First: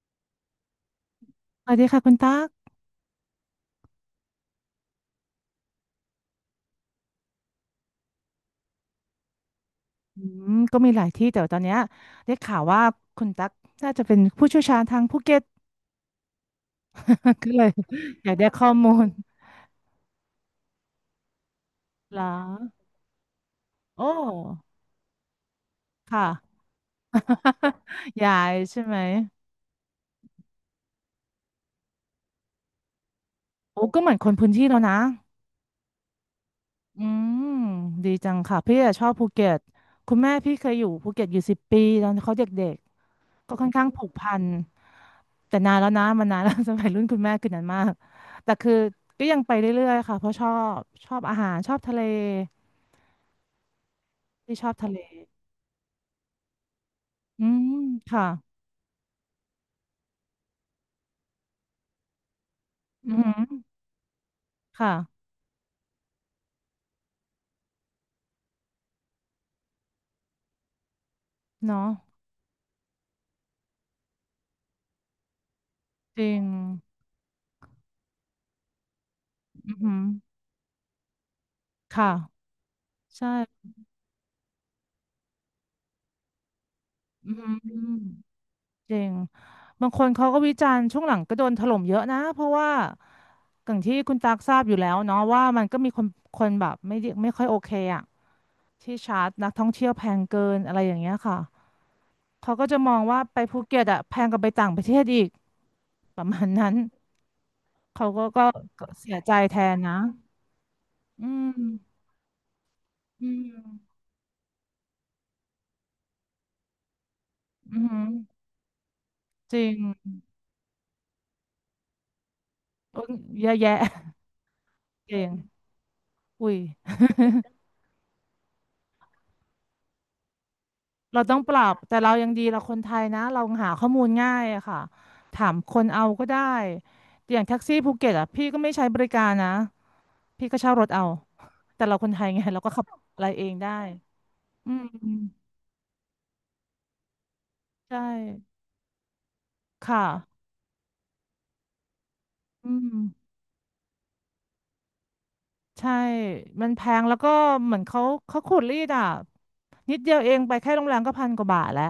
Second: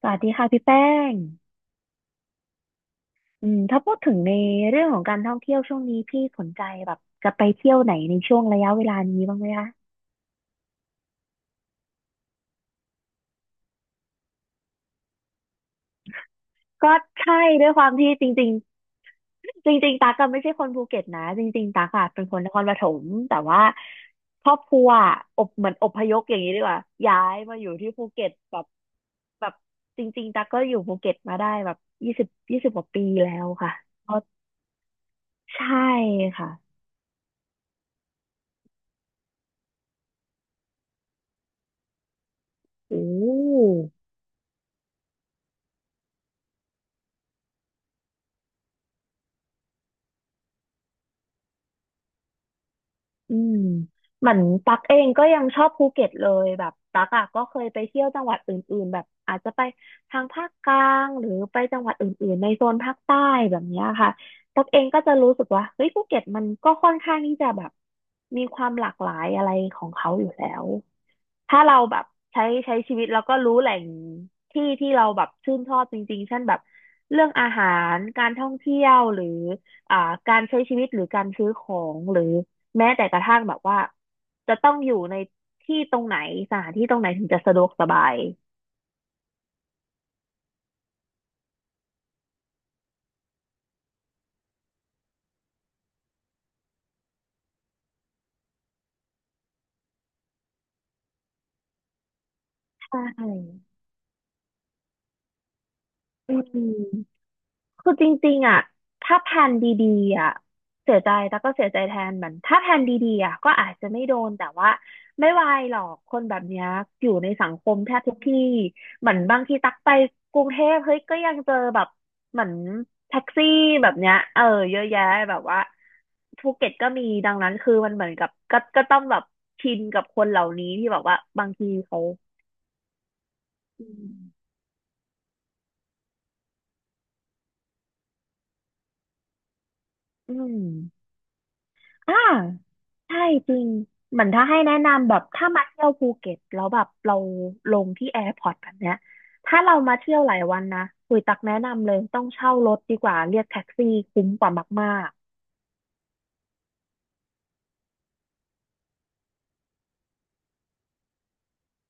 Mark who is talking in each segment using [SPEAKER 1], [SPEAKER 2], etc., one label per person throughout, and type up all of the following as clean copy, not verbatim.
[SPEAKER 1] สวัสดีค่ะพี่แป้ง
[SPEAKER 2] สวัสดีค่ะคุณตั๊ก
[SPEAKER 1] อืมถ้าพูดถึงในเรื่องของการท่องเที่ยวช่วงนี้พี่สนใจแบบจะไปเที่ยวไหนในช่วงระยะเวลานี้บ้างไหมคะ
[SPEAKER 2] อืก็มีหลายที่แต่ว่าตอนเนี้ยได้ข่าวว่าคุณตั๊กน่าจะเป็นผู้เชี่ยวชาญทางภูเก็ต
[SPEAKER 1] ก็ใช่
[SPEAKER 2] ก็เล
[SPEAKER 1] ด้ว
[SPEAKER 2] ย
[SPEAKER 1] ยความที่จ
[SPEAKER 2] อยาก
[SPEAKER 1] ริ
[SPEAKER 2] ได้
[SPEAKER 1] ง
[SPEAKER 2] ข้อมูล
[SPEAKER 1] ๆ จริงๆตักก็ไม่ใช่คนภูเก็ตนะจริงๆตักอะ
[SPEAKER 2] เหร
[SPEAKER 1] เป็น
[SPEAKER 2] อ
[SPEAKER 1] คนนครปฐมแต่ว่า
[SPEAKER 2] โอ
[SPEAKER 1] ครอบ
[SPEAKER 2] ้
[SPEAKER 1] ครัวอะอบเหมือนอพยพ
[SPEAKER 2] ค่ะ
[SPEAKER 1] อย่างนี้ดีกว่าย้ายมาอยู่ที่ภูเก็ ต
[SPEAKER 2] ยาย
[SPEAKER 1] แบบ
[SPEAKER 2] ใช่ไหม
[SPEAKER 1] แบบจริงๆตักก็อยู่ภูเก็ตมาได้แบบยี่สิบกว่าปีแล้วค่ะ
[SPEAKER 2] โอ้ก็
[SPEAKER 1] เพ
[SPEAKER 2] เหมือ
[SPEAKER 1] ราะ
[SPEAKER 2] นคนพื้นที่แล้วนะ
[SPEAKER 1] ใช่ค่ะ
[SPEAKER 2] อืมดีจังค่ะพี่อะชอบภูเก็ตคุณแม่พี่เคยอยู่ภูเก็ตอยู่10 ปีตอนเขาเด็ก
[SPEAKER 1] โอ
[SPEAKER 2] ก็ค่อน
[SPEAKER 1] ้
[SPEAKER 2] ข้างผูกพันแต่นานแล้วนะมันนานแล้ว สมัยรุ่นคุณแม่คือนันมากแต่คือก็ยังไปเรื่อยๆค่ะเพราะบชอบอาหารชอบทะเล
[SPEAKER 1] อืมเหมือน
[SPEAKER 2] ที่ชอ
[SPEAKER 1] ตั
[SPEAKER 2] บ
[SPEAKER 1] ก
[SPEAKER 2] ทะ
[SPEAKER 1] เอ
[SPEAKER 2] เล
[SPEAKER 1] งก็ยังชอบภูเก็ตเลยแบบตักอ่ะก็
[SPEAKER 2] อื
[SPEAKER 1] เคย
[SPEAKER 2] ม
[SPEAKER 1] ไปเที่ยวจั
[SPEAKER 2] ค่ะ
[SPEAKER 1] งหวัดอื่นๆแบบอาจจะไปทางภาคกลางหรือไปจังหวัดอื่นๆในโซนภาค
[SPEAKER 2] อือ
[SPEAKER 1] ใต้
[SPEAKER 2] หือ
[SPEAKER 1] แบบเนี้ยค่ะตักเองก็จะ
[SPEAKER 2] ค่ะ
[SPEAKER 1] รู้สึกว่าเฮ้ยภูเก็ตมันก็ค่อนข้างที่จะแบบมีความหลากหลายอะไรของเขาอยู่แล้ว ถ้าเรา
[SPEAKER 2] เนาะ
[SPEAKER 1] แบบใช้ชีวิตแล้วก็รู้แหล่งที่ที่เราแบบชื่นชอบจริ
[SPEAKER 2] จ
[SPEAKER 1] งๆ
[SPEAKER 2] ริ
[SPEAKER 1] เช่น
[SPEAKER 2] ง
[SPEAKER 1] แบบเรื่องอาหารการท่องเที่ยวหรือ
[SPEAKER 2] อือหื
[SPEAKER 1] อ่า
[SPEAKER 2] อ
[SPEAKER 1] การใช้ชีวิตหรือการซื้อของ
[SPEAKER 2] ค่ะ
[SPEAKER 1] หรือแม้แต่กระทั่งแบบ
[SPEAKER 2] ใช่
[SPEAKER 1] ว่าจะต้องอยู่ในที่ตรงไหนสถานที่ตรงไหนถึง
[SPEAKER 2] อื
[SPEAKER 1] จะ
[SPEAKER 2] อือ
[SPEAKER 1] สะดวกสบาย
[SPEAKER 2] จริงบางคนเขาก็วิจารณ์ช่วงหลังก็โดนถล่มเยอะนะเพราะว่าอย่างที่คุณตักทราบอยู่แล้วเนาะว่ามันก็มีคนแบบไม่ได้ไม่ค่อยโอเคอ่ะ ที่ชาร์จนักท่องเที่ยวแพงเกินอะไรอย่างเงี้ยค่ะเขาก็จะม
[SPEAKER 1] ใช
[SPEAKER 2] องว่าไปภู
[SPEAKER 1] ่
[SPEAKER 2] เก็ตอะแพงกว่าไปต่างประเทศอีกประ
[SPEAKER 1] อื
[SPEAKER 2] มาณนั้
[SPEAKER 1] ม
[SPEAKER 2] น
[SPEAKER 1] คือจ
[SPEAKER 2] เขาก็
[SPEAKER 1] ริง
[SPEAKER 2] ก็
[SPEAKER 1] ๆอ่ะ
[SPEAKER 2] ก็เสี
[SPEAKER 1] ถ้า
[SPEAKER 2] ย
[SPEAKER 1] แผ
[SPEAKER 2] ใจ
[SPEAKER 1] น
[SPEAKER 2] แทน
[SPEAKER 1] ดี
[SPEAKER 2] นะ
[SPEAKER 1] ๆอ่ะเสียใจ
[SPEAKER 2] อื
[SPEAKER 1] แต่ก็เสียใจแท
[SPEAKER 2] ม
[SPEAKER 1] นเหมือนถ้าแผนดีๆ
[SPEAKER 2] อื
[SPEAKER 1] อ่ะก็อาจจะ
[SPEAKER 2] ม
[SPEAKER 1] ไม่โดนแต่ว่าไม่วายหรอกคนแบบเนี้ยอยู่ในสังคม
[SPEAKER 2] อื
[SPEAKER 1] แทบ
[SPEAKER 2] ม
[SPEAKER 1] ทุกที่เหมือนบางที
[SPEAKER 2] จริ
[SPEAKER 1] ตักไป
[SPEAKER 2] ง
[SPEAKER 1] กรุงเทพเฮ้ยก็ยังเจอแบบเหมือน
[SPEAKER 2] โอ้ย
[SPEAKER 1] แท็ก
[SPEAKER 2] เย
[SPEAKER 1] ซี่
[SPEAKER 2] อะแยะ
[SPEAKER 1] แบบเนี้ยเออเยอะแยะ
[SPEAKER 2] เก่ง
[SPEAKER 1] แบบว่าภู
[SPEAKER 2] อุ้ย
[SPEAKER 1] เก็ตก็มีดังนั้น คือมันเหมือนกับก็ต้องแบบชินกับคนเหล่านี้ที่แบบว่า
[SPEAKER 2] เราต้อง
[SPEAKER 1] บาง
[SPEAKER 2] ปรั
[SPEAKER 1] ที
[SPEAKER 2] บแต่
[SPEAKER 1] เขา
[SPEAKER 2] เรายังดีเราคนไทยนะเราหา
[SPEAKER 1] อื
[SPEAKER 2] ข้อมูลง่าย
[SPEAKER 1] ม
[SPEAKER 2] อะค่ะถามคนเอาก็ได้อย่างแท็กซี่ภูเก็ตอะพี่ก็ไม่ใช้บริการนะ
[SPEAKER 1] อื
[SPEAKER 2] พี่ก็เช่ารถเอา
[SPEAKER 1] ม
[SPEAKER 2] แต่เราคน
[SPEAKER 1] อ่า
[SPEAKER 2] ไทยไงเราก็ขับ
[SPEAKER 1] ใช่
[SPEAKER 2] อะไรเอ
[SPEAKER 1] จ
[SPEAKER 2] ง
[SPEAKER 1] ริง
[SPEAKER 2] ได้
[SPEAKER 1] เหมือนถ้าให้
[SPEAKER 2] อื
[SPEAKER 1] แนะ
[SPEAKER 2] ม
[SPEAKER 1] นำแบบถ้ามาเที่ยวภูเก็ตแล้วแบบเราลง
[SPEAKER 2] ใช่
[SPEAKER 1] ที่แอร์พอร์ตแบบเนี้ยถ้าเรามา
[SPEAKER 2] ค่ะ
[SPEAKER 1] เที่ยวหลายวันนะคุยตักแนะนำเลยต้องเช่าร
[SPEAKER 2] อื
[SPEAKER 1] ถดี
[SPEAKER 2] ม
[SPEAKER 1] กว่าเรียกแท็กซี่คุ้มกว่ามาก
[SPEAKER 2] ใช่มันแพงแล้วก็เหมือนเขาขูดรีดอ่ะนิดเดียวเองไปแค่โรงแรมก็พันกว่าบาทแล้ว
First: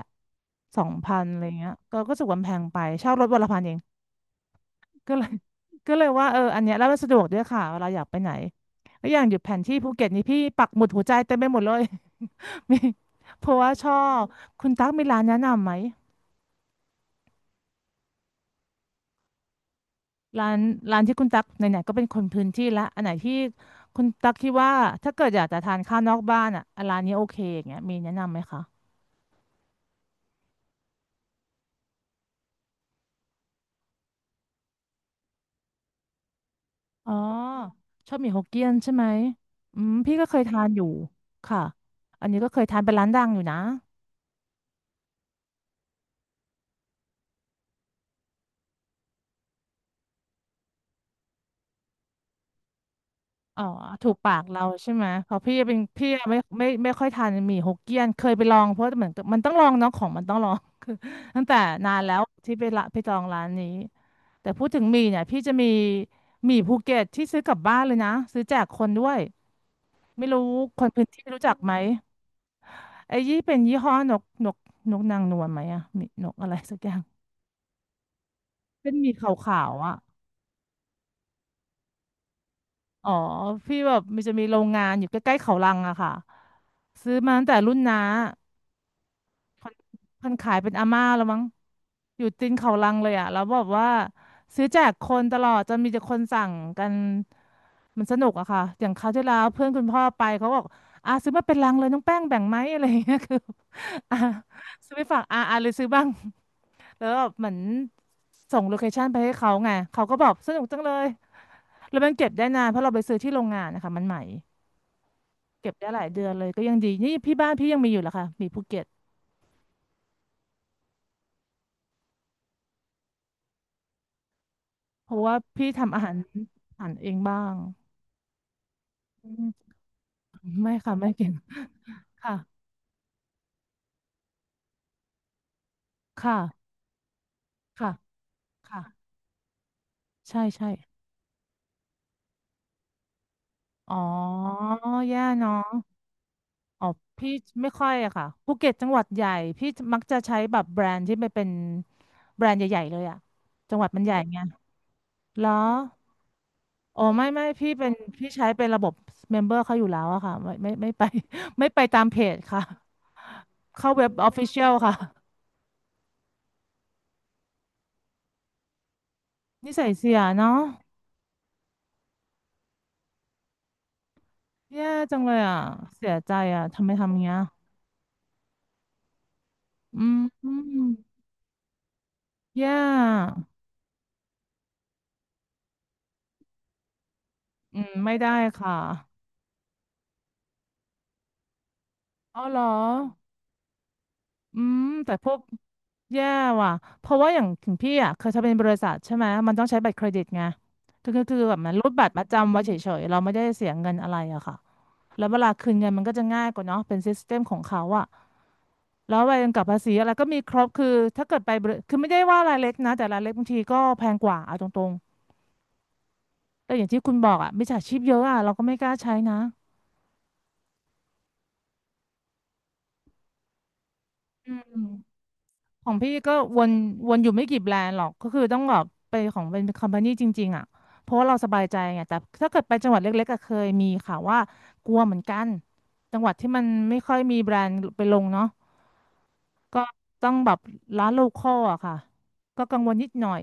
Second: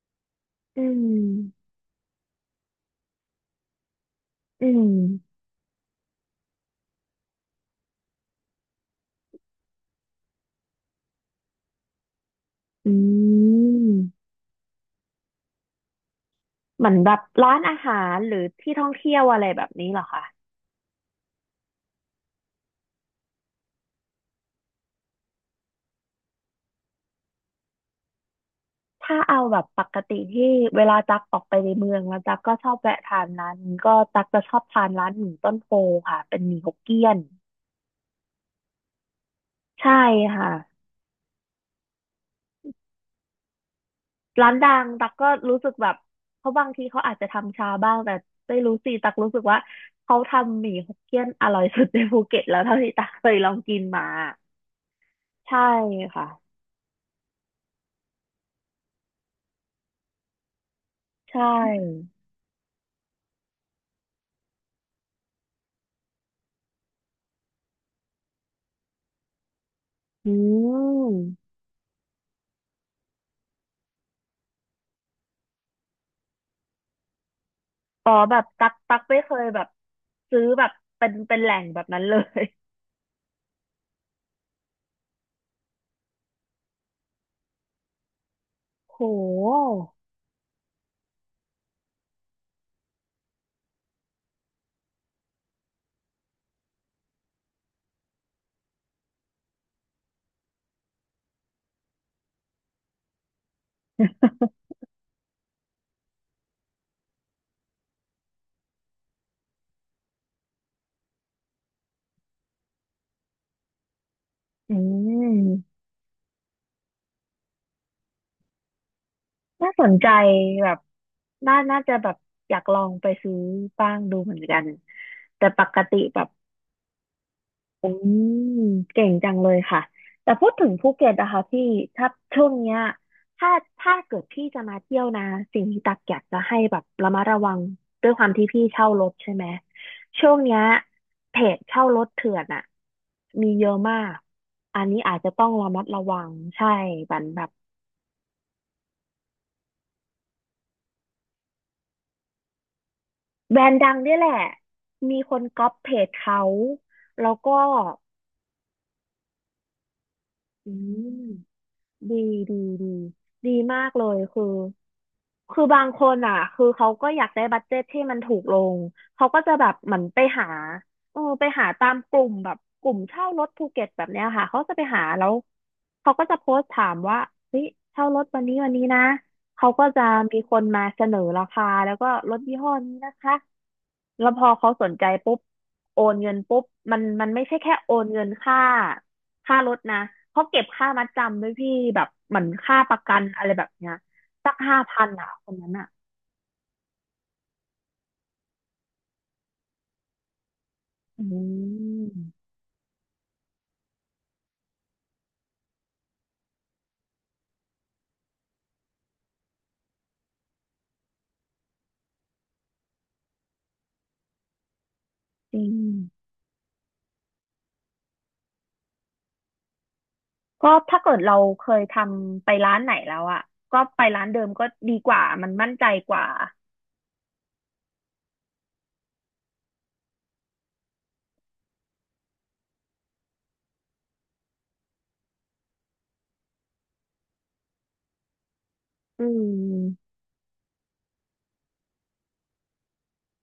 [SPEAKER 1] ๆ
[SPEAKER 2] ส
[SPEAKER 1] อื
[SPEAKER 2] อง
[SPEAKER 1] ม
[SPEAKER 2] พันอะไรเงี้ยก็รู้สึกว่ามันแพงไปเช่ารถวันละพันเอง
[SPEAKER 1] อื
[SPEAKER 2] ก็เลย
[SPEAKER 1] ม
[SPEAKER 2] ก็เลยว่าเอออันเนี้ยแล้วมันสะดวกด้วยค่ะเวลาอยากไปไหนแล้วอย่างอยู่แผนที่ภูเก็ตนี่พี่ปักหมุดหัวใจเต็มไปหมดเลย มี
[SPEAKER 1] อื
[SPEAKER 2] เพราะว่าชอบ
[SPEAKER 1] ม
[SPEAKER 2] คุณตั๊กมีร้านแนะนำไหม
[SPEAKER 1] เหมือนแบบร้านอาหารหรือที่ท่องเที่ยวอะไรแบบนี้เหรอคะ
[SPEAKER 2] ร้านร้านที่คุณตั๊กไหนๆก็เป็นคนพื้นที่ละอันไหนที่คุณตั๊กคิดว่าถ้าเกิดอยากจะทานข้าวนอกบ้านอ่ะร้านนี้โอเคอย่างเงี้ยมีแนะนำไหมคะ
[SPEAKER 1] ถ้าเอาแบบปกติที่เวลาตักออกไปในเมืองแล้วตักก็ชอบแวะทานร้านนี้ก็ตักจะชอบทานร้านหมี่ต้นโพค่ะเป็นหมี่ฮกเกี้ย
[SPEAKER 2] อ๋อ
[SPEAKER 1] น
[SPEAKER 2] ชอบหมี่ฮกเกี้ยนใช่ไหมอื
[SPEAKER 1] ใช่
[SPEAKER 2] มพี่ก็เคย
[SPEAKER 1] ค่ะ
[SPEAKER 2] ทานอยู่ค่ะอันนี้ก็เคยทานเป็นร้านดังอยู่นะ
[SPEAKER 1] ร้านดังตักก็รู้สึกแบบเขาบางทีเขาอาจจะทำชาบ้างแต่ไม่รู้สิตักรู้สึกว่าเขาทำหมี่ฮกเกี้ยนอร่อยสุดในภูเก็ตแล้วเท่าที่ตักเคยลอง
[SPEAKER 2] อ๋อ
[SPEAKER 1] กินมา
[SPEAKER 2] ถูกปากเราใช่ไหมเพราะพี่
[SPEAKER 1] ใช่
[SPEAKER 2] เป็นพี่
[SPEAKER 1] ค่ะ
[SPEAKER 2] ไม่ค่อยทานหมี่ฮกเกี้ยนเคยไปลองเพราะเหมือนกับมันต้องลองเนาะของมันต้องลอง คือตั้
[SPEAKER 1] ใช่
[SPEAKER 2] งแต่นานแล้วที่ไปละไปจองร้านนี้แต่พูดถึงหมี่เนี่ยพี่จะมีหมี่ภูเก็ตที่ซื้อกลับบ้านเลยนะซื้อแจกคนด้วยไม่
[SPEAKER 1] อื
[SPEAKER 2] รู้คนพื้นที่รู้จั
[SPEAKER 1] ม
[SPEAKER 2] กไหมไอ้ยี่เป็นยี่ห้อนกนกนกนางนวลไหมอะหมี่นกอะไรสักอย่าง
[SPEAKER 1] อ๋อแบบตัก
[SPEAKER 2] เป็
[SPEAKER 1] ตั
[SPEAKER 2] น
[SPEAKER 1] ก
[SPEAKER 2] หมี่
[SPEAKER 1] ไม่
[SPEAKER 2] ข
[SPEAKER 1] เคยแบ
[SPEAKER 2] า
[SPEAKER 1] บ
[SPEAKER 2] วๆอ่ะ
[SPEAKER 1] ซื้อแบบเป็นแหล่งแบบนั้นเลย
[SPEAKER 2] อ๋อพี่แบบมันจะมีโรงงานอยู่ใกล้ๆเขาลังอะค่ะซื้อมาตั้งแต่รุ่นน้า
[SPEAKER 1] โ
[SPEAKER 2] ค
[SPEAKER 1] ห
[SPEAKER 2] นคนขายเป็นอาม่าแล้วมั้งอยู่ตีนเขาลังเลยอ่ะแล้วบอกว่าซื้อแจกคนตลอดจนมีแต่คนสั่งกันมันสนุกอะค่ะ อย่างคราวที่แล้วเพื่อนคุณพ่อไปเขาบอกอ่ะซื้อมาเป็นลังเลยน้องแป้งแบ่งไหม อะไรอย่างเงี้ยคืออ่ะซื้อไปฝากอ่ะเลยซื้อบ้างแล้วแบบเหมือนส่งโลเคชั่นไปให้เขาไงเขาก็บอกสนุกจังเลยแล้วมันเก็บได้นานเพราะเราไปซื้อที่โรงงานนะคะมันใหม่
[SPEAKER 1] อื
[SPEAKER 2] เก็บ
[SPEAKER 1] ม
[SPEAKER 2] ได้หลายเดือนเลยก็ยังดีนี่พี่บ้านพี่ยังมีอยู่เหรอคะมีภูเก็ต
[SPEAKER 1] น่าสนใจแบบน่าน่าจะแบบอยากลองไปซื้อบ้างดูเหมือนกัน
[SPEAKER 2] เพราะว่า
[SPEAKER 1] แต่ป
[SPEAKER 2] พี่
[SPEAKER 1] ก
[SPEAKER 2] ทำ
[SPEAKER 1] ติ
[SPEAKER 2] อาหาร
[SPEAKER 1] แบบ
[SPEAKER 2] อาหารเองบ้าง
[SPEAKER 1] อืมเก่งจั
[SPEAKER 2] อื
[SPEAKER 1] งเลย
[SPEAKER 2] ม
[SPEAKER 1] ค่ะแต่พูดถึง
[SPEAKER 2] ไม่
[SPEAKER 1] ภู
[SPEAKER 2] ค่ะ
[SPEAKER 1] เก็
[SPEAKER 2] ไม่
[SPEAKER 1] ตนะ
[SPEAKER 2] เก่ง
[SPEAKER 1] คะพี่ถ้า
[SPEAKER 2] ค่ะ
[SPEAKER 1] ช่วงเนี้ยถ้าถ้าเกิดพี่จะมาเที่ยวนะสิ่งที่ตักอยากจะ
[SPEAKER 2] ค่ะ
[SPEAKER 1] ให้แบบระมัดระวัง
[SPEAKER 2] ค่ะ
[SPEAKER 1] ด้วยความที่พี่
[SPEAKER 2] ค่ะ
[SPEAKER 1] เช่ารถใช่ไหมช่วง
[SPEAKER 2] ใช่
[SPEAKER 1] เนี้ย
[SPEAKER 2] ใช่
[SPEAKER 1] เพจเช่ารถเถื่อนอะมีเยอะ
[SPEAKER 2] อ๋
[SPEAKER 1] มา
[SPEAKER 2] อ
[SPEAKER 1] กอันนี้อาจ
[SPEAKER 2] แย่
[SPEAKER 1] จะต้อง
[SPEAKER 2] เนาะ
[SPEAKER 1] ระมัดระวังใช่
[SPEAKER 2] อ๋อ
[SPEAKER 1] บัน
[SPEAKER 2] พี่
[SPEAKER 1] แบบ
[SPEAKER 2] ไม่ค่อยอะค่ะภูเก็ตจังหวัดใหญ่พี่มักจะใช้แบบแบรนด์ที่ไม่เป็นแบรนด์ใหญ่ๆเลยอะ
[SPEAKER 1] แบรน
[SPEAKER 2] จัง
[SPEAKER 1] ด์
[SPEAKER 2] หวั
[SPEAKER 1] ดั
[SPEAKER 2] ด
[SPEAKER 1] ง
[SPEAKER 2] มันให
[SPEAKER 1] เนี่
[SPEAKER 2] ญ่
[SPEAKER 1] ยแห
[SPEAKER 2] ไง
[SPEAKER 1] ละมีคน
[SPEAKER 2] เหรอ
[SPEAKER 1] ก๊อปเพจเขา
[SPEAKER 2] อ๋อไม่
[SPEAKER 1] แล้ว
[SPEAKER 2] ไม่
[SPEAKER 1] ก็
[SPEAKER 2] พี่เป็นพี่ใช้เป็นระบบเมมเบอร์เขาอยู่แล้วอะค่ะไม่
[SPEAKER 1] อื
[SPEAKER 2] ไม่ไม่ไป
[SPEAKER 1] ม
[SPEAKER 2] ไม่ไปตาม
[SPEAKER 1] ดี
[SPEAKER 2] เพจ
[SPEAKER 1] ดี
[SPEAKER 2] ค่ะ
[SPEAKER 1] ดีดีมาก
[SPEAKER 2] เข้า
[SPEAKER 1] เล
[SPEAKER 2] เว็บ
[SPEAKER 1] ย
[SPEAKER 2] ออฟ
[SPEAKER 1] คือ
[SPEAKER 2] ฟิเชียลค่ะ
[SPEAKER 1] คือบางคนอ่ะคือเขาก็อยากได้บัดเจ็ตที่มันถูกลงเขาก็จะแบ
[SPEAKER 2] นิ
[SPEAKER 1] บ
[SPEAKER 2] สัย
[SPEAKER 1] เหมือน
[SPEAKER 2] เสี
[SPEAKER 1] ไป
[SPEAKER 2] ย
[SPEAKER 1] หา
[SPEAKER 2] เนาะ
[SPEAKER 1] เออไปหาตามกลุ่มแบบกลุ่มเช่ารถภูเก็ตแบบเนี้ยค่ะเขาจะไป
[SPEAKER 2] แย่
[SPEAKER 1] หา
[SPEAKER 2] จัง
[SPEAKER 1] แล้
[SPEAKER 2] เล
[SPEAKER 1] ว
[SPEAKER 2] ยอ่ะเสี
[SPEAKER 1] เขา
[SPEAKER 2] ย
[SPEAKER 1] ก็
[SPEAKER 2] ใจ
[SPEAKER 1] จะโพส
[SPEAKER 2] อ่ะ
[SPEAKER 1] ต์
[SPEAKER 2] ทำ
[SPEAKER 1] ถา
[SPEAKER 2] ไม
[SPEAKER 1] มว่า
[SPEAKER 2] ทำเงี้ย
[SPEAKER 1] เฮ้ยเช่ารถวันนี้วันนี้นะเขาก็
[SPEAKER 2] อื
[SPEAKER 1] จะ
[SPEAKER 2] ม
[SPEAKER 1] มี
[SPEAKER 2] อื
[SPEAKER 1] คน
[SPEAKER 2] ม
[SPEAKER 1] มาเสนอราคาแล้วก็รถยี่ห้
[SPEAKER 2] แย่
[SPEAKER 1] อนี้นะคะ
[SPEAKER 2] อ
[SPEAKER 1] แล้วพอเขาสนใจปุ๊บโอนเงินปุ๊บมันไม่ใช่แค่
[SPEAKER 2] ื
[SPEAKER 1] โอ
[SPEAKER 2] ม
[SPEAKER 1] น
[SPEAKER 2] ไม่
[SPEAKER 1] เงิน
[SPEAKER 2] ได้
[SPEAKER 1] ค่า
[SPEAKER 2] ค่ะ
[SPEAKER 1] ค่ารถนะเขาเก็บค่ามัดจำด้วยพี่แบบเห
[SPEAKER 2] อ๋
[SPEAKER 1] มือ
[SPEAKER 2] อ
[SPEAKER 1] น
[SPEAKER 2] เหรอ
[SPEAKER 1] ค่าประกันอะไรแบบเนี้ยสัก
[SPEAKER 2] อื
[SPEAKER 1] ห้า
[SPEAKER 2] ม
[SPEAKER 1] พัน
[SPEAKER 2] แต่พ
[SPEAKER 1] อ่ะ
[SPEAKER 2] วก
[SPEAKER 1] คนนั้นอ่ะ
[SPEAKER 2] แย่ว่ะเพราะว่าอย่างถึงพี่อ่ะเคยทำเป็นบริษัทใช่ไหมมันต้องใช้บัตรเครดิตไงคือคื
[SPEAKER 1] อื
[SPEAKER 2] อคือแบบมันรูดบัตรประ
[SPEAKER 1] ม
[SPEAKER 2] จำไว้เฉยๆเราไม่ได้เสียเงินอะไรอะค่ะแล้วเวลาคืนเงินมันก็จะง่ายกว่าเนาะเป็นซิสเต็มของเขาอะแล้วใบกำกับภาษีอะไรก็มีครบคือถ้าเกิดไปบริคือไม่ได้ว่ารายเล็กนะแต่รายเล็กบางทีก็แพงกว่าเอาตรง
[SPEAKER 1] จริง
[SPEAKER 2] แต่อย่างที่คุณบอกอ่ะมิจฉาชีพเยอะอ่ะเราก็ไม่กล้าใช้นะ
[SPEAKER 1] ก็ถ้าเกิดเราเคยทำไปร้านไหนแล้วอ่ะก็ไปร้านเดิม
[SPEAKER 2] อื
[SPEAKER 1] ก็
[SPEAKER 2] ม
[SPEAKER 1] ดีกว่ามันมั่นใจ
[SPEAKER 2] ของพี่
[SPEAKER 1] กว่า
[SPEAKER 2] ก็วนอยู่ไม่กี่แบรนด์หรอกก็คือต้องแบบไปของเป็นคอมพานีจริงๆอ่ะเพราะว่าเราสบายใจไงแต่ถ้าเกิดไปจังหวัดเล็กๆก็เคยมีค่ะว่ากลัวเหมือนกันจังหวัดที่มันไม่ค่อยมีแบรนด์ไปลงเนาะ
[SPEAKER 1] อื
[SPEAKER 2] ก็
[SPEAKER 1] ม
[SPEAKER 2] ต้องแบบร้านโลคอลอะค่ะก็กังวลนิดหน่อย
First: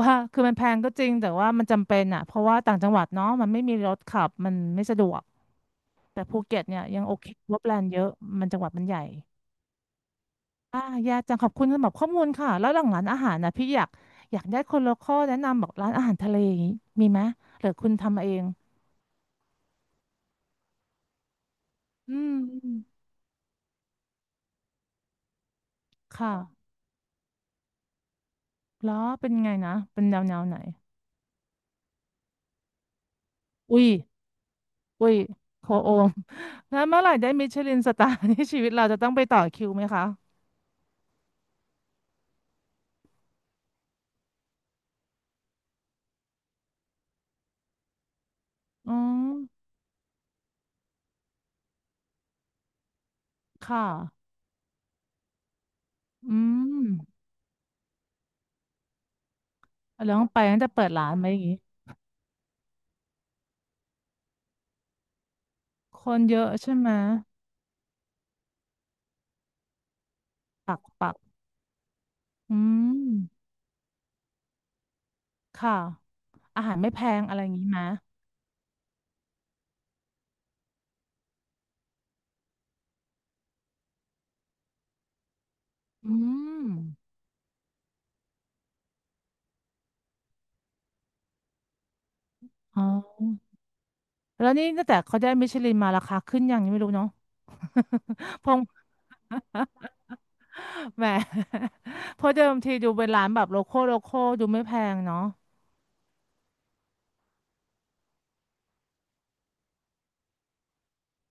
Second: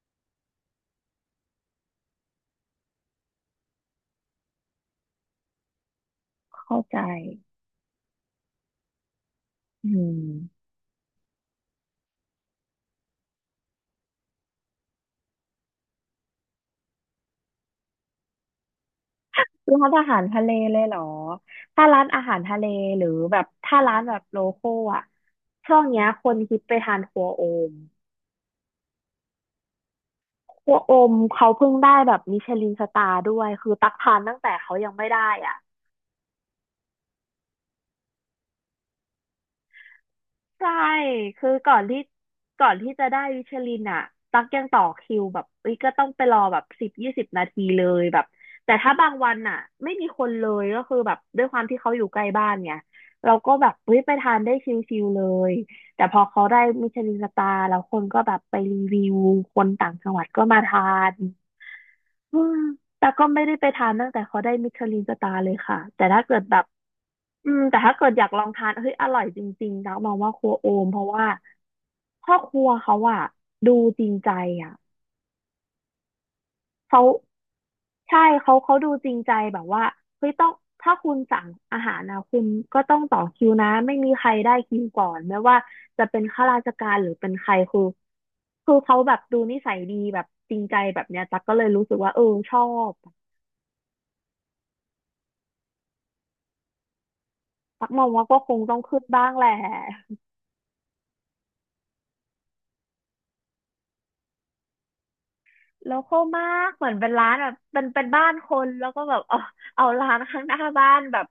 [SPEAKER 2] ว่าคือมันแพงก็จริงแต่ว่ามันจำเป็นอ่ะเพราะว่าต่างจังหวัดเนาะมันไม่มีรถขับมันไม่สะดวกแต่ภูเก็ต
[SPEAKER 1] เข้า
[SPEAKER 2] เนี่ย
[SPEAKER 1] ใจ
[SPEAKER 2] ยังโอเคว่าแบรนด์เยอะมันจังหวัดมันใหญ่
[SPEAKER 1] อืม
[SPEAKER 2] อ่ายาจังขอบคุณสำหรับข้อมูลค่ะแล้วหลังร้านอาหารนะพี่อยากได้คนโลคอลแนะนำบอกร้านอาหารทะเลอย่างนี้มีไหมหรือคุณทำเอง
[SPEAKER 1] ร้านอาหารทะเลเลยเหรอถ้าร้าน
[SPEAKER 2] อื
[SPEAKER 1] อา
[SPEAKER 2] ม
[SPEAKER 1] หารทะ
[SPEAKER 2] อื
[SPEAKER 1] เล
[SPEAKER 2] ม
[SPEAKER 1] หรือแบบถ้าร้านแบบโลคอลอ่ะช่วงเนี้ยค
[SPEAKER 2] ค่ะ
[SPEAKER 1] นฮิตไปทานครัวโอม
[SPEAKER 2] แล้วเป็นไงนะเป็นแนวไหน
[SPEAKER 1] พวกโอมเขาเพิ่งได้แบบมิชลินสตาร์ด้วยคือ
[SPEAKER 2] อุ้ย
[SPEAKER 1] ตักทานตั้งแต่เขายังไม่
[SPEAKER 2] อุ้ย
[SPEAKER 1] ได้อ่ะ
[SPEAKER 2] โคโอม แล้วเมื่อไหร่ได้มิชลินสตาร์ ที่ชีวิตเราจะต้องไปต่อคิวไหมคะ
[SPEAKER 1] ใช่คือก่อนที่จะได้มิชลินอ่ะตักยังต่อคิวแบบเอ้ยก็ต้องไปรอแบบ10-20 นาทีเลยแบบแต่
[SPEAKER 2] อ๋
[SPEAKER 1] ถ้า
[SPEAKER 2] อ
[SPEAKER 1] บางวันอ่ะไม่มีคนเลยก็คือแบบด้วยความที่เขาอยู่ใกล้บ้านไงเราก็แบบ
[SPEAKER 2] ค่ะ
[SPEAKER 1] เฮ้ยไปทานได้ชิลๆเลยแต่พอ
[SPEAKER 2] อื
[SPEAKER 1] เขาได้
[SPEAKER 2] ม
[SPEAKER 1] มิชลินสตาร์แล้วคนก็แบบไปรีวิวคนต่างจั
[SPEAKER 2] แล้
[SPEAKER 1] ง
[SPEAKER 2] ว
[SPEAKER 1] หวั
[SPEAKER 2] ต้
[SPEAKER 1] ด
[SPEAKER 2] องไป
[SPEAKER 1] ก็มา
[SPEAKER 2] งั้นจะ
[SPEAKER 1] ทา
[SPEAKER 2] เปิดร้าน
[SPEAKER 1] น
[SPEAKER 2] ไหมอย่างนี้
[SPEAKER 1] อืมแต่ก็ไม่ได้ไปทานตั้งแต่เขาได้มิชลินสตาร์เลยค่ะแต่
[SPEAKER 2] ค
[SPEAKER 1] ถ้า
[SPEAKER 2] น
[SPEAKER 1] เกิ
[SPEAKER 2] เย
[SPEAKER 1] ด
[SPEAKER 2] อะ
[SPEAKER 1] แบบ
[SPEAKER 2] ใช่ไหม
[SPEAKER 1] แต่ถ้าเกิดอยากลองทานเฮ้ยอร่อยจริงๆนะมองว่าครัวโอ
[SPEAKER 2] ปัก
[SPEAKER 1] มเพราะ
[SPEAKER 2] ปัก
[SPEAKER 1] ว่าพ่อค
[SPEAKER 2] อื
[SPEAKER 1] รัวเขาอะ
[SPEAKER 2] ม
[SPEAKER 1] ดูจริงใจอะ
[SPEAKER 2] ค่ะอาหารไม่
[SPEAKER 1] เขา
[SPEAKER 2] แพงอะไรอย่างนี้ไหม
[SPEAKER 1] ใช่เขาดูจริงใจแบบว่าเฮ้ยต้องถ้าคุณสั่งอาหารนะคุณก็ต้องต่อคิวนะไม่มีใครได้คิวก่อนไม่ว่าจะ
[SPEAKER 2] อื
[SPEAKER 1] เป็นข้าราช
[SPEAKER 2] ม
[SPEAKER 1] การหรือเป็นใครคือคือเขาแบบดูนิสัยดีแบบจริงใจแบบเนี้ยตั๊กก็เลยรู้สึกว่าเออชอ
[SPEAKER 2] อ๋
[SPEAKER 1] บ
[SPEAKER 2] อแล้วนี่ตั้งแต่เขาได้มิชลินมาราคาขึ้นยังนี้ไม่รู้เนาะ
[SPEAKER 1] ตักมองว่าก็
[SPEAKER 2] พ
[SPEAKER 1] ค
[SPEAKER 2] ง
[SPEAKER 1] งต้องขึ้นบ้างแหละ
[SPEAKER 2] แหม เพราะเดิมทีดูเป็นร้านแบบโลคอลโลคอลดูไม่แพงเนาะ
[SPEAKER 1] โลคอลมากเหมือนเป็นร้านแบบเป็นบ้านคนแล้วก็แบบเอาร้านข้างหน้าบ้านแบบ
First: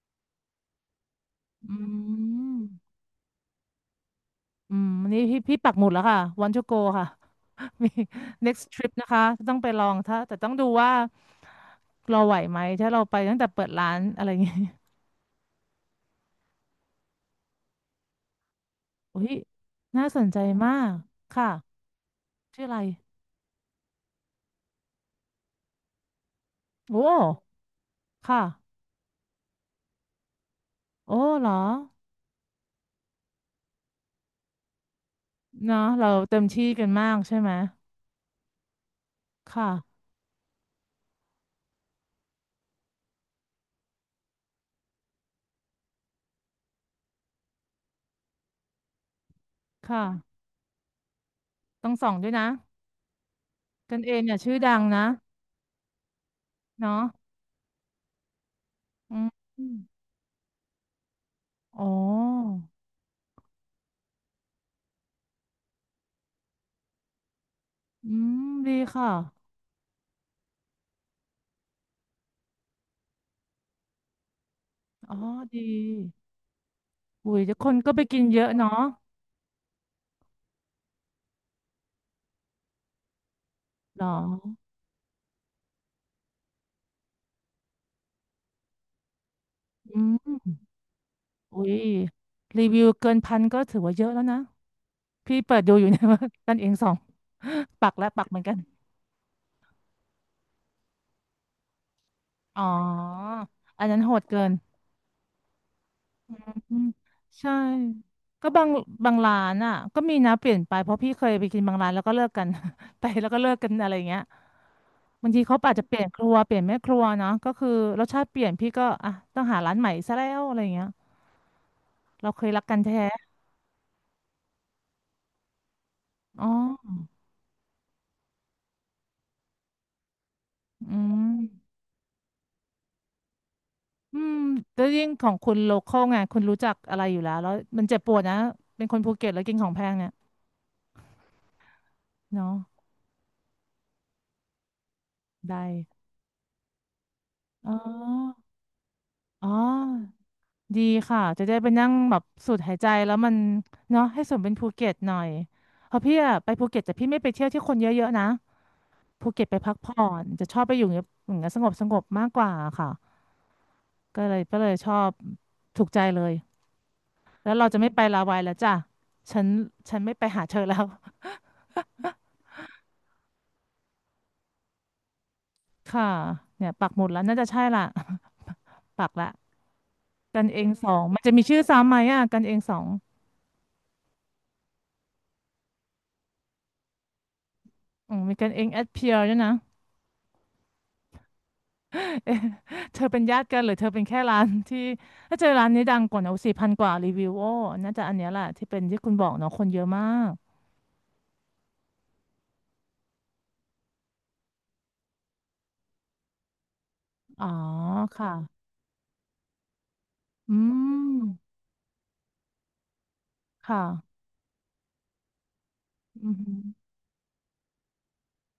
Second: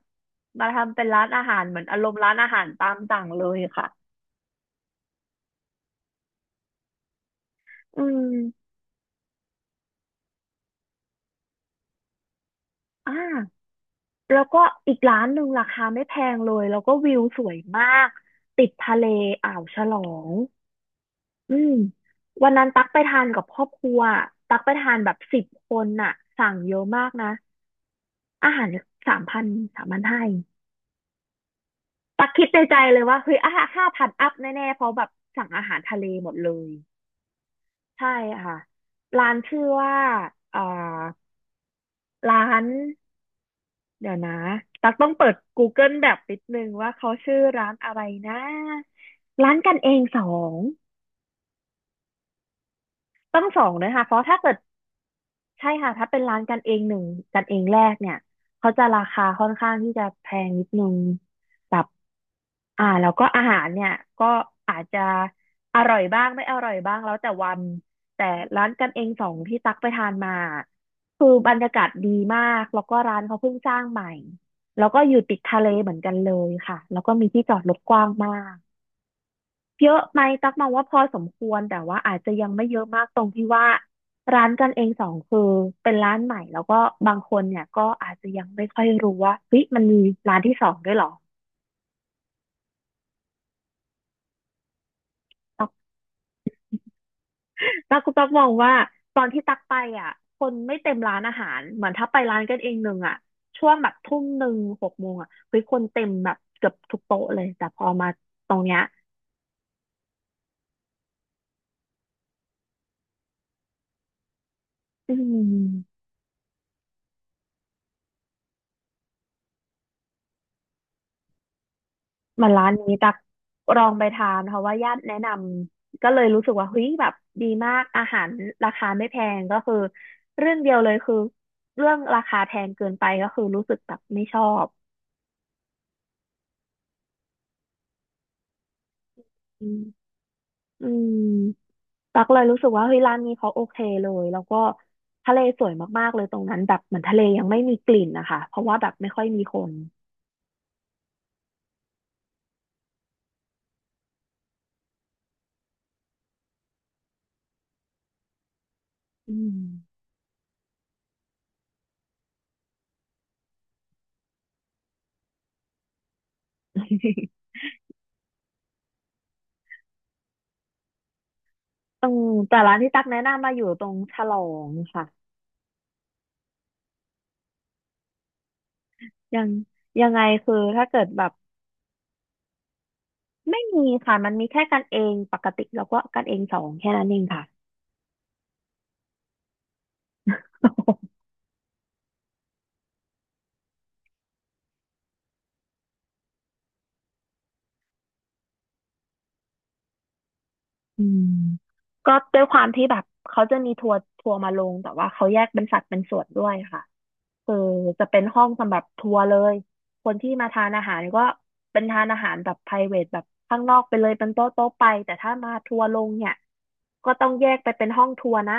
[SPEAKER 1] มาทำเป็นร้านอาหารเห
[SPEAKER 2] อื
[SPEAKER 1] มือนอารมณ์ร้านอา
[SPEAKER 2] ม
[SPEAKER 1] หารตามสั่งเลยค่ะ
[SPEAKER 2] อืมนี่พี่ปักหมุดแล้วค่ะวั n t to go ค่ะ มี
[SPEAKER 1] อื
[SPEAKER 2] next
[SPEAKER 1] ม
[SPEAKER 2] trip นะคะต้องไปลองถ้าแต่ต้องดูว่าเราไหวไหม ถ้าเรา
[SPEAKER 1] อ
[SPEAKER 2] ไปตั้งแต่
[SPEAKER 1] ่า
[SPEAKER 2] เปิดร้านอะไรอย่า
[SPEAKER 1] แล้
[SPEAKER 2] ง
[SPEAKER 1] ว
[SPEAKER 2] งี้
[SPEAKER 1] ก็อีกร้านหนึ่งราคาไม่แพงเลยแล้วก็วิวสวยมากติดทะเล
[SPEAKER 2] อุ้ย
[SPEAKER 1] อ่าวฉล
[SPEAKER 2] น่า
[SPEAKER 1] อ
[SPEAKER 2] สน
[SPEAKER 1] ง
[SPEAKER 2] ใจมาก ค่ะ
[SPEAKER 1] อืมวันนั้
[SPEAKER 2] ชื่อ
[SPEAKER 1] น
[SPEAKER 2] อะไร
[SPEAKER 1] ตักไปทานกับครอบครัวตักไปทานแบบ10 คนน่ะสั่งเยอะ
[SPEAKER 2] โอ้
[SPEAKER 1] มากนะ
[SPEAKER 2] ค่ะ
[SPEAKER 1] อาหารสามพัน3,500
[SPEAKER 2] โอ้เหรอ
[SPEAKER 1] ตักคิดในใจเลยว่าเฮ้ยอ่ะ5,000อัพแน่ๆ เพราะแบบสั่งอาหาร
[SPEAKER 2] เนาะ
[SPEAKER 1] ทะเล
[SPEAKER 2] เรา
[SPEAKER 1] หมด
[SPEAKER 2] เต็ม
[SPEAKER 1] เล
[SPEAKER 2] ที่
[SPEAKER 1] ย
[SPEAKER 2] กันมากใช่ไหม
[SPEAKER 1] ใช่ค่ะร้านชื่อว่า
[SPEAKER 2] ค่ะ
[SPEAKER 1] เอ่อร้านเดี๋ยวนะตักต้องเปิด Google แบบนิดนึงว่าเขาชื่อร้านอะไรนะร้านกันเอ
[SPEAKER 2] ค
[SPEAKER 1] งสอ
[SPEAKER 2] ่ะ
[SPEAKER 1] ง
[SPEAKER 2] ต้องส่องด้วยนะ
[SPEAKER 1] ต้องสองนะ
[SPEAKER 2] กัน
[SPEAKER 1] คะเพ
[SPEAKER 2] เอง
[SPEAKER 1] ราะ
[SPEAKER 2] เนี่
[SPEAKER 1] ถ้า
[SPEAKER 2] ย
[SPEAKER 1] เกิ
[SPEAKER 2] ชื่
[SPEAKER 1] ด
[SPEAKER 2] อดังนะ
[SPEAKER 1] ใช่ค่ะถ้าเป็นร้านกันเองห
[SPEAKER 2] เนาะ
[SPEAKER 1] นึ่งกันเองแรกเนี่ยเขาจะรา
[SPEAKER 2] อื
[SPEAKER 1] คา
[SPEAKER 2] ม
[SPEAKER 1] ค่อนข้างที่จะแพงนิดนึงแบ
[SPEAKER 2] อ๋
[SPEAKER 1] บ
[SPEAKER 2] อ
[SPEAKER 1] อ่าแล้วก็อาหารเนี่ยก็อาจจะอร่อยบ้างไม่อร่อยบ้างแล้วแต่วัน
[SPEAKER 2] อื
[SPEAKER 1] แต่
[SPEAKER 2] ม
[SPEAKER 1] ร้าน
[SPEAKER 2] ดี
[SPEAKER 1] กันเอ
[SPEAKER 2] ค่ะ
[SPEAKER 1] งสองที่ตักไปทานมาคือบรรยากาศดีมากแล้วก็ร้านเขาเพิ่งสร้างใหม่แล้วก็อ
[SPEAKER 2] อ๋อ
[SPEAKER 1] ยู่ติดทะ
[SPEAKER 2] ดี
[SPEAKER 1] เลเหมือนกันเลยค่ะแล้วก็มี
[SPEAKER 2] อุ้
[SPEAKER 1] ที่
[SPEAKER 2] ย
[SPEAKER 1] จ
[SPEAKER 2] จะ
[SPEAKER 1] อด
[SPEAKER 2] ค
[SPEAKER 1] ร
[SPEAKER 2] น
[SPEAKER 1] ถ
[SPEAKER 2] ก็
[SPEAKER 1] ก
[SPEAKER 2] ไป
[SPEAKER 1] ว้าง
[SPEAKER 2] กิน
[SPEAKER 1] มา
[SPEAKER 2] เยอะ
[SPEAKER 1] ก
[SPEAKER 2] เนาะ
[SPEAKER 1] เยอะไหมตักมองว่าพอสมควรแต่ว่าอาจจะยังไม่เยอะมากตรงที่ว่า
[SPEAKER 2] หรอ
[SPEAKER 1] ร้านกันเองสองคือเป็นร้านใหม่แล้วก็บางคนเนี่ยก็อาจจะยังไม่ค่อยรู้ว่าเฮ้ยมันมี
[SPEAKER 2] อื
[SPEAKER 1] ร้านที่
[SPEAKER 2] ม
[SPEAKER 1] สองด้วยเหรอ
[SPEAKER 2] อุ้ยรีวิวเกินพันก็ถือว่าเยอะแล้วนะพี่เปิด
[SPEAKER 1] ตั
[SPEAKER 2] ดูอยู่ เนะว่ากันเองส่องปักและ
[SPEAKER 1] กตั
[SPEAKER 2] ปั
[SPEAKER 1] ก
[SPEAKER 2] กเห
[SPEAKER 1] ม
[SPEAKER 2] มือ
[SPEAKER 1] อ
[SPEAKER 2] น
[SPEAKER 1] ง
[SPEAKER 2] กัน
[SPEAKER 1] ว่าตอนที่ตักไปอ่ะคนไม่เต็มร้านอาหารเหมือนถ้าไปร้านกัน
[SPEAKER 2] อ๋อ
[SPEAKER 1] เองหนึ่งอ่ะช่วง
[SPEAKER 2] อั
[SPEAKER 1] แบ
[SPEAKER 2] น
[SPEAKER 1] บ
[SPEAKER 2] นั้นโห
[SPEAKER 1] ทุ่ม
[SPEAKER 2] ด
[SPEAKER 1] ห
[SPEAKER 2] เกิ
[SPEAKER 1] นึ่
[SPEAKER 2] น
[SPEAKER 1] งหกโมงอ่ะเฮ้ยคนเต็มแบบเกือบ
[SPEAKER 2] อืม
[SPEAKER 1] ทุกโต๊ะเลย
[SPEAKER 2] ใช่
[SPEAKER 1] แต่พอมา
[SPEAKER 2] ก็
[SPEAKER 1] ตรง
[SPEAKER 2] บาง
[SPEAKER 1] เนี้ย
[SPEAKER 2] บางร้านอ่ะก็มีนะเปลี่ยนไปเพราะพี่เคยไปกินบางร้านแล้วก็เลิกกัน ไปแล้วก็เลิกกันอะไรอย่างเงี้ย
[SPEAKER 1] อื
[SPEAKER 2] บางทีเขาอาจจะเป
[SPEAKER 1] ม
[SPEAKER 2] ลี่ยนครัวเปลี่ยนแม่ครัวเนาะก็คือรสชาติเปลี่ยนพี่ก็อ่ะต้องหาร้านใหม่ซะแล้วอะไรอย่างเงี้ยเรา
[SPEAKER 1] เห
[SPEAKER 2] เค
[SPEAKER 1] มั
[SPEAKER 2] ย
[SPEAKER 1] น
[SPEAKER 2] รั
[SPEAKER 1] ร้า
[SPEAKER 2] ก
[SPEAKER 1] น
[SPEAKER 2] กัน
[SPEAKER 1] นี้
[SPEAKER 2] แท้
[SPEAKER 1] ตักลองไปทานเพราะว่าญาติแนะนำก็เลยรู้
[SPEAKER 2] อ๋อ
[SPEAKER 1] สึกว่าเฮ้ยแบบดีมากอาหารราคาไม่แพงก็คือเรื่องเดียวเลย
[SPEAKER 2] อื
[SPEAKER 1] คือ
[SPEAKER 2] ม
[SPEAKER 1] เรื่องราคาแพงเกินไปก็คือรู้สึกแบบ
[SPEAKER 2] อื
[SPEAKER 1] ไม่ช
[SPEAKER 2] ม
[SPEAKER 1] อบ
[SPEAKER 2] แล้วยิ่งของคุณโลคอลไงคุณรู้จักอะไรอยู่แล้วแล้วมันเจ็บปวดนะเป็นคนภูเก็ตแล้วกิน
[SPEAKER 1] อื
[SPEAKER 2] ของแพ
[SPEAKER 1] ม
[SPEAKER 2] งเนี่ย
[SPEAKER 1] อืมตักเลย
[SPEAKER 2] เนาะ
[SPEAKER 1] รู้สึกว่าเฮ้ยร้านนี้เขาโอเคเลยแล้วก็ทะเลสวย
[SPEAKER 2] ได้
[SPEAKER 1] มากๆเลยตรงนั้นแบบเหมือนทะเลยังไม่
[SPEAKER 2] อ๋
[SPEAKER 1] มีกลิ่นนะคะ
[SPEAKER 2] อ
[SPEAKER 1] เพราะว่าแบบไม่ค่อยมี
[SPEAKER 2] อ๋อ
[SPEAKER 1] คน
[SPEAKER 2] ดีค่ะจะได้ไปนั่งแบบสูดหายใจแล้วมันเนาะให้สมเป็นภูเก็ตหน่อยเพราะพี่อะไปภูเก็ตแต่พี่ไม่ไปเที่ยวที่คนเยอะๆนะภู
[SPEAKER 1] อื
[SPEAKER 2] เก็ตไป
[SPEAKER 1] ม
[SPEAKER 2] พักผ่อนจะชอบไปอยู่อย่างเงี้ยอย่างเงี้ยสงบมากกว่าค่ะก็เลยชอบถูกใจเลยแล้ วเราจะไม่ไปลาวายแล้วจ้ะฉันฉันไม่ไปหาเธอแล้ว
[SPEAKER 1] เอืแต่ร้านที่ตักแนะนำมาอยู่ตรงฉลองค่ะ
[SPEAKER 2] ค่ะเนี่ยปักหมุดแล้วน่าจะใช่ละ ปักละ
[SPEAKER 1] ยังยังไง
[SPEAKER 2] กัน
[SPEAKER 1] คือ
[SPEAKER 2] เอง
[SPEAKER 1] ถ้า
[SPEAKER 2] สอ
[SPEAKER 1] เกิ
[SPEAKER 2] ง
[SPEAKER 1] ด
[SPEAKER 2] มั
[SPEAKER 1] แบ
[SPEAKER 2] น
[SPEAKER 1] บ
[SPEAKER 2] จะมีชื่อซ้ำไหมอ่ะกันเองสอง
[SPEAKER 1] ไม่มีค่ะมันมีแค่กันเองปกติแล้วก็กันเองสองแค่นั้นเองค่ะ
[SPEAKER 2] อืมมีกันเองแอดเพียร์ด้วยนะ เธอเป็นญาติกันหรือเธอเป็นแค่ร้านที่ถ้าเจอร้านนี้ดังกว่านอะ4,000 กว่ารีวิวโอ้น่าจะอันเนี้ยแหละที่เป็นที่คุณบอกเนาะคนเยอะมาก
[SPEAKER 1] อืม ก็ด้วยความที่แบบเขาจะมีทัวร์มาลงแต่ว่าเขาแยกเป็นสัดเป็นส่วนด้วยค่ะ
[SPEAKER 2] อ๋อ
[SPEAKER 1] คือจะเป็น
[SPEAKER 2] ค่ะ
[SPEAKER 1] ห้องสำหรับทัวร์เลยคนที่มา
[SPEAKER 2] อื
[SPEAKER 1] ทานอาหารก็
[SPEAKER 2] ม
[SPEAKER 1] เป็นทานอาหารแบบ private แบบข้างนอ
[SPEAKER 2] ค่ะ
[SPEAKER 1] กไปเลยเป็นโต๊ะโต๊ะไปแต่ถ้ามาทัวร์ลง
[SPEAKER 2] อื
[SPEAKER 1] เนี่ย
[SPEAKER 2] ม
[SPEAKER 1] ก็ต้องแยกไปเป็นห้องทัวร์นะ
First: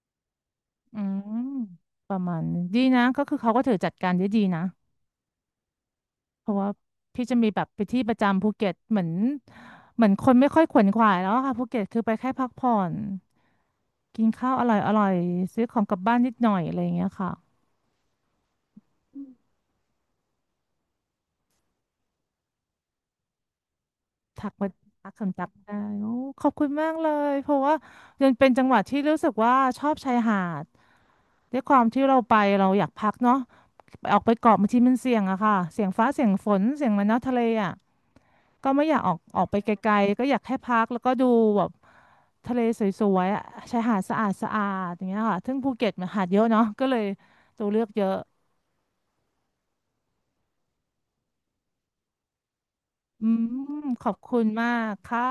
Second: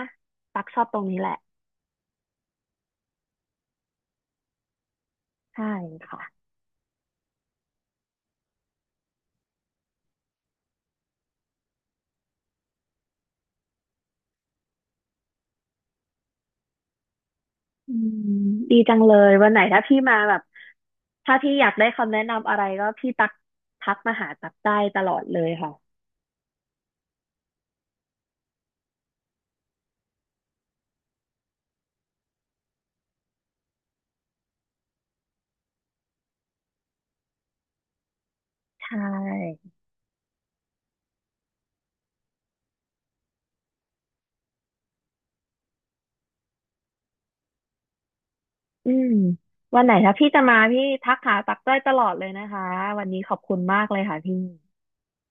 [SPEAKER 1] ตักชอบตร
[SPEAKER 2] อื
[SPEAKER 1] งนี้แหละ
[SPEAKER 2] มประมาณนึงดีนะก็คือเขาก็ถือจัดการได้ดีนะ
[SPEAKER 1] ใช่ค่ะ
[SPEAKER 2] เพราะว่าพี่จะมีแบบไปที่ประจำภูเก็ตเหมือนเหมือนคนไม่ค่อยขวนขวายแล้วอะค่ะภูเก็ตคือไปแค่พักผ่อนกินข้าวอร่อยซื้อของกลับบ้านนิดหน่อยอะไรอย่างเงี้ยค่ะ
[SPEAKER 1] อืมดีจังเลยวันไหนถ้าพี่มาแบบ ถ้าพี่อยากได้คำแนะนำอะไรก็พี่ตักทักมาหาตั
[SPEAKER 2] ทัก
[SPEAKER 1] ก
[SPEAKER 2] มา
[SPEAKER 1] ได้ต
[SPEAKER 2] ทั
[SPEAKER 1] ล
[SPEAKER 2] ก
[SPEAKER 1] อดเล
[SPEAKER 2] คำจับ
[SPEAKER 1] ยค่ะ
[SPEAKER 2] ได้โอ้ขอบคุณมากเลยเพราะว่ายังเป็นจังหวัดที่รู้สึกว่าชอบชายหาดด้วยความที่เราไปเราอยากพักเนาะไปออกไปเกาะบางทีมันเสี่ยงอะค่ะเสี่ยงฟ้าเสี่ยงฝนเสี่ยงมาเนาะทะเลอะก็ไม่
[SPEAKER 1] ใช
[SPEAKER 2] อยากออกไป
[SPEAKER 1] ่
[SPEAKER 2] ไกลๆก็อยากแค่พักแล้วก็ดูแบบทะเลสวยๆอะชายหาดสะอาดสะอาดอย่างเงี้ยค่ะซึ่งภูเก็ตมันหาดเยอะเนาะก็เลยตัวเลือกเยอะ
[SPEAKER 1] อืมวันไหนถ้าพี่จะมาพี่ทักหาตักได้ตลอดเลยนะคะวันนี้
[SPEAKER 2] อื
[SPEAKER 1] ขอบ
[SPEAKER 2] ม
[SPEAKER 1] คุณมากเลย
[SPEAKER 2] ขอบ
[SPEAKER 1] ค่ะพี่
[SPEAKER 2] คุณมากค่ะ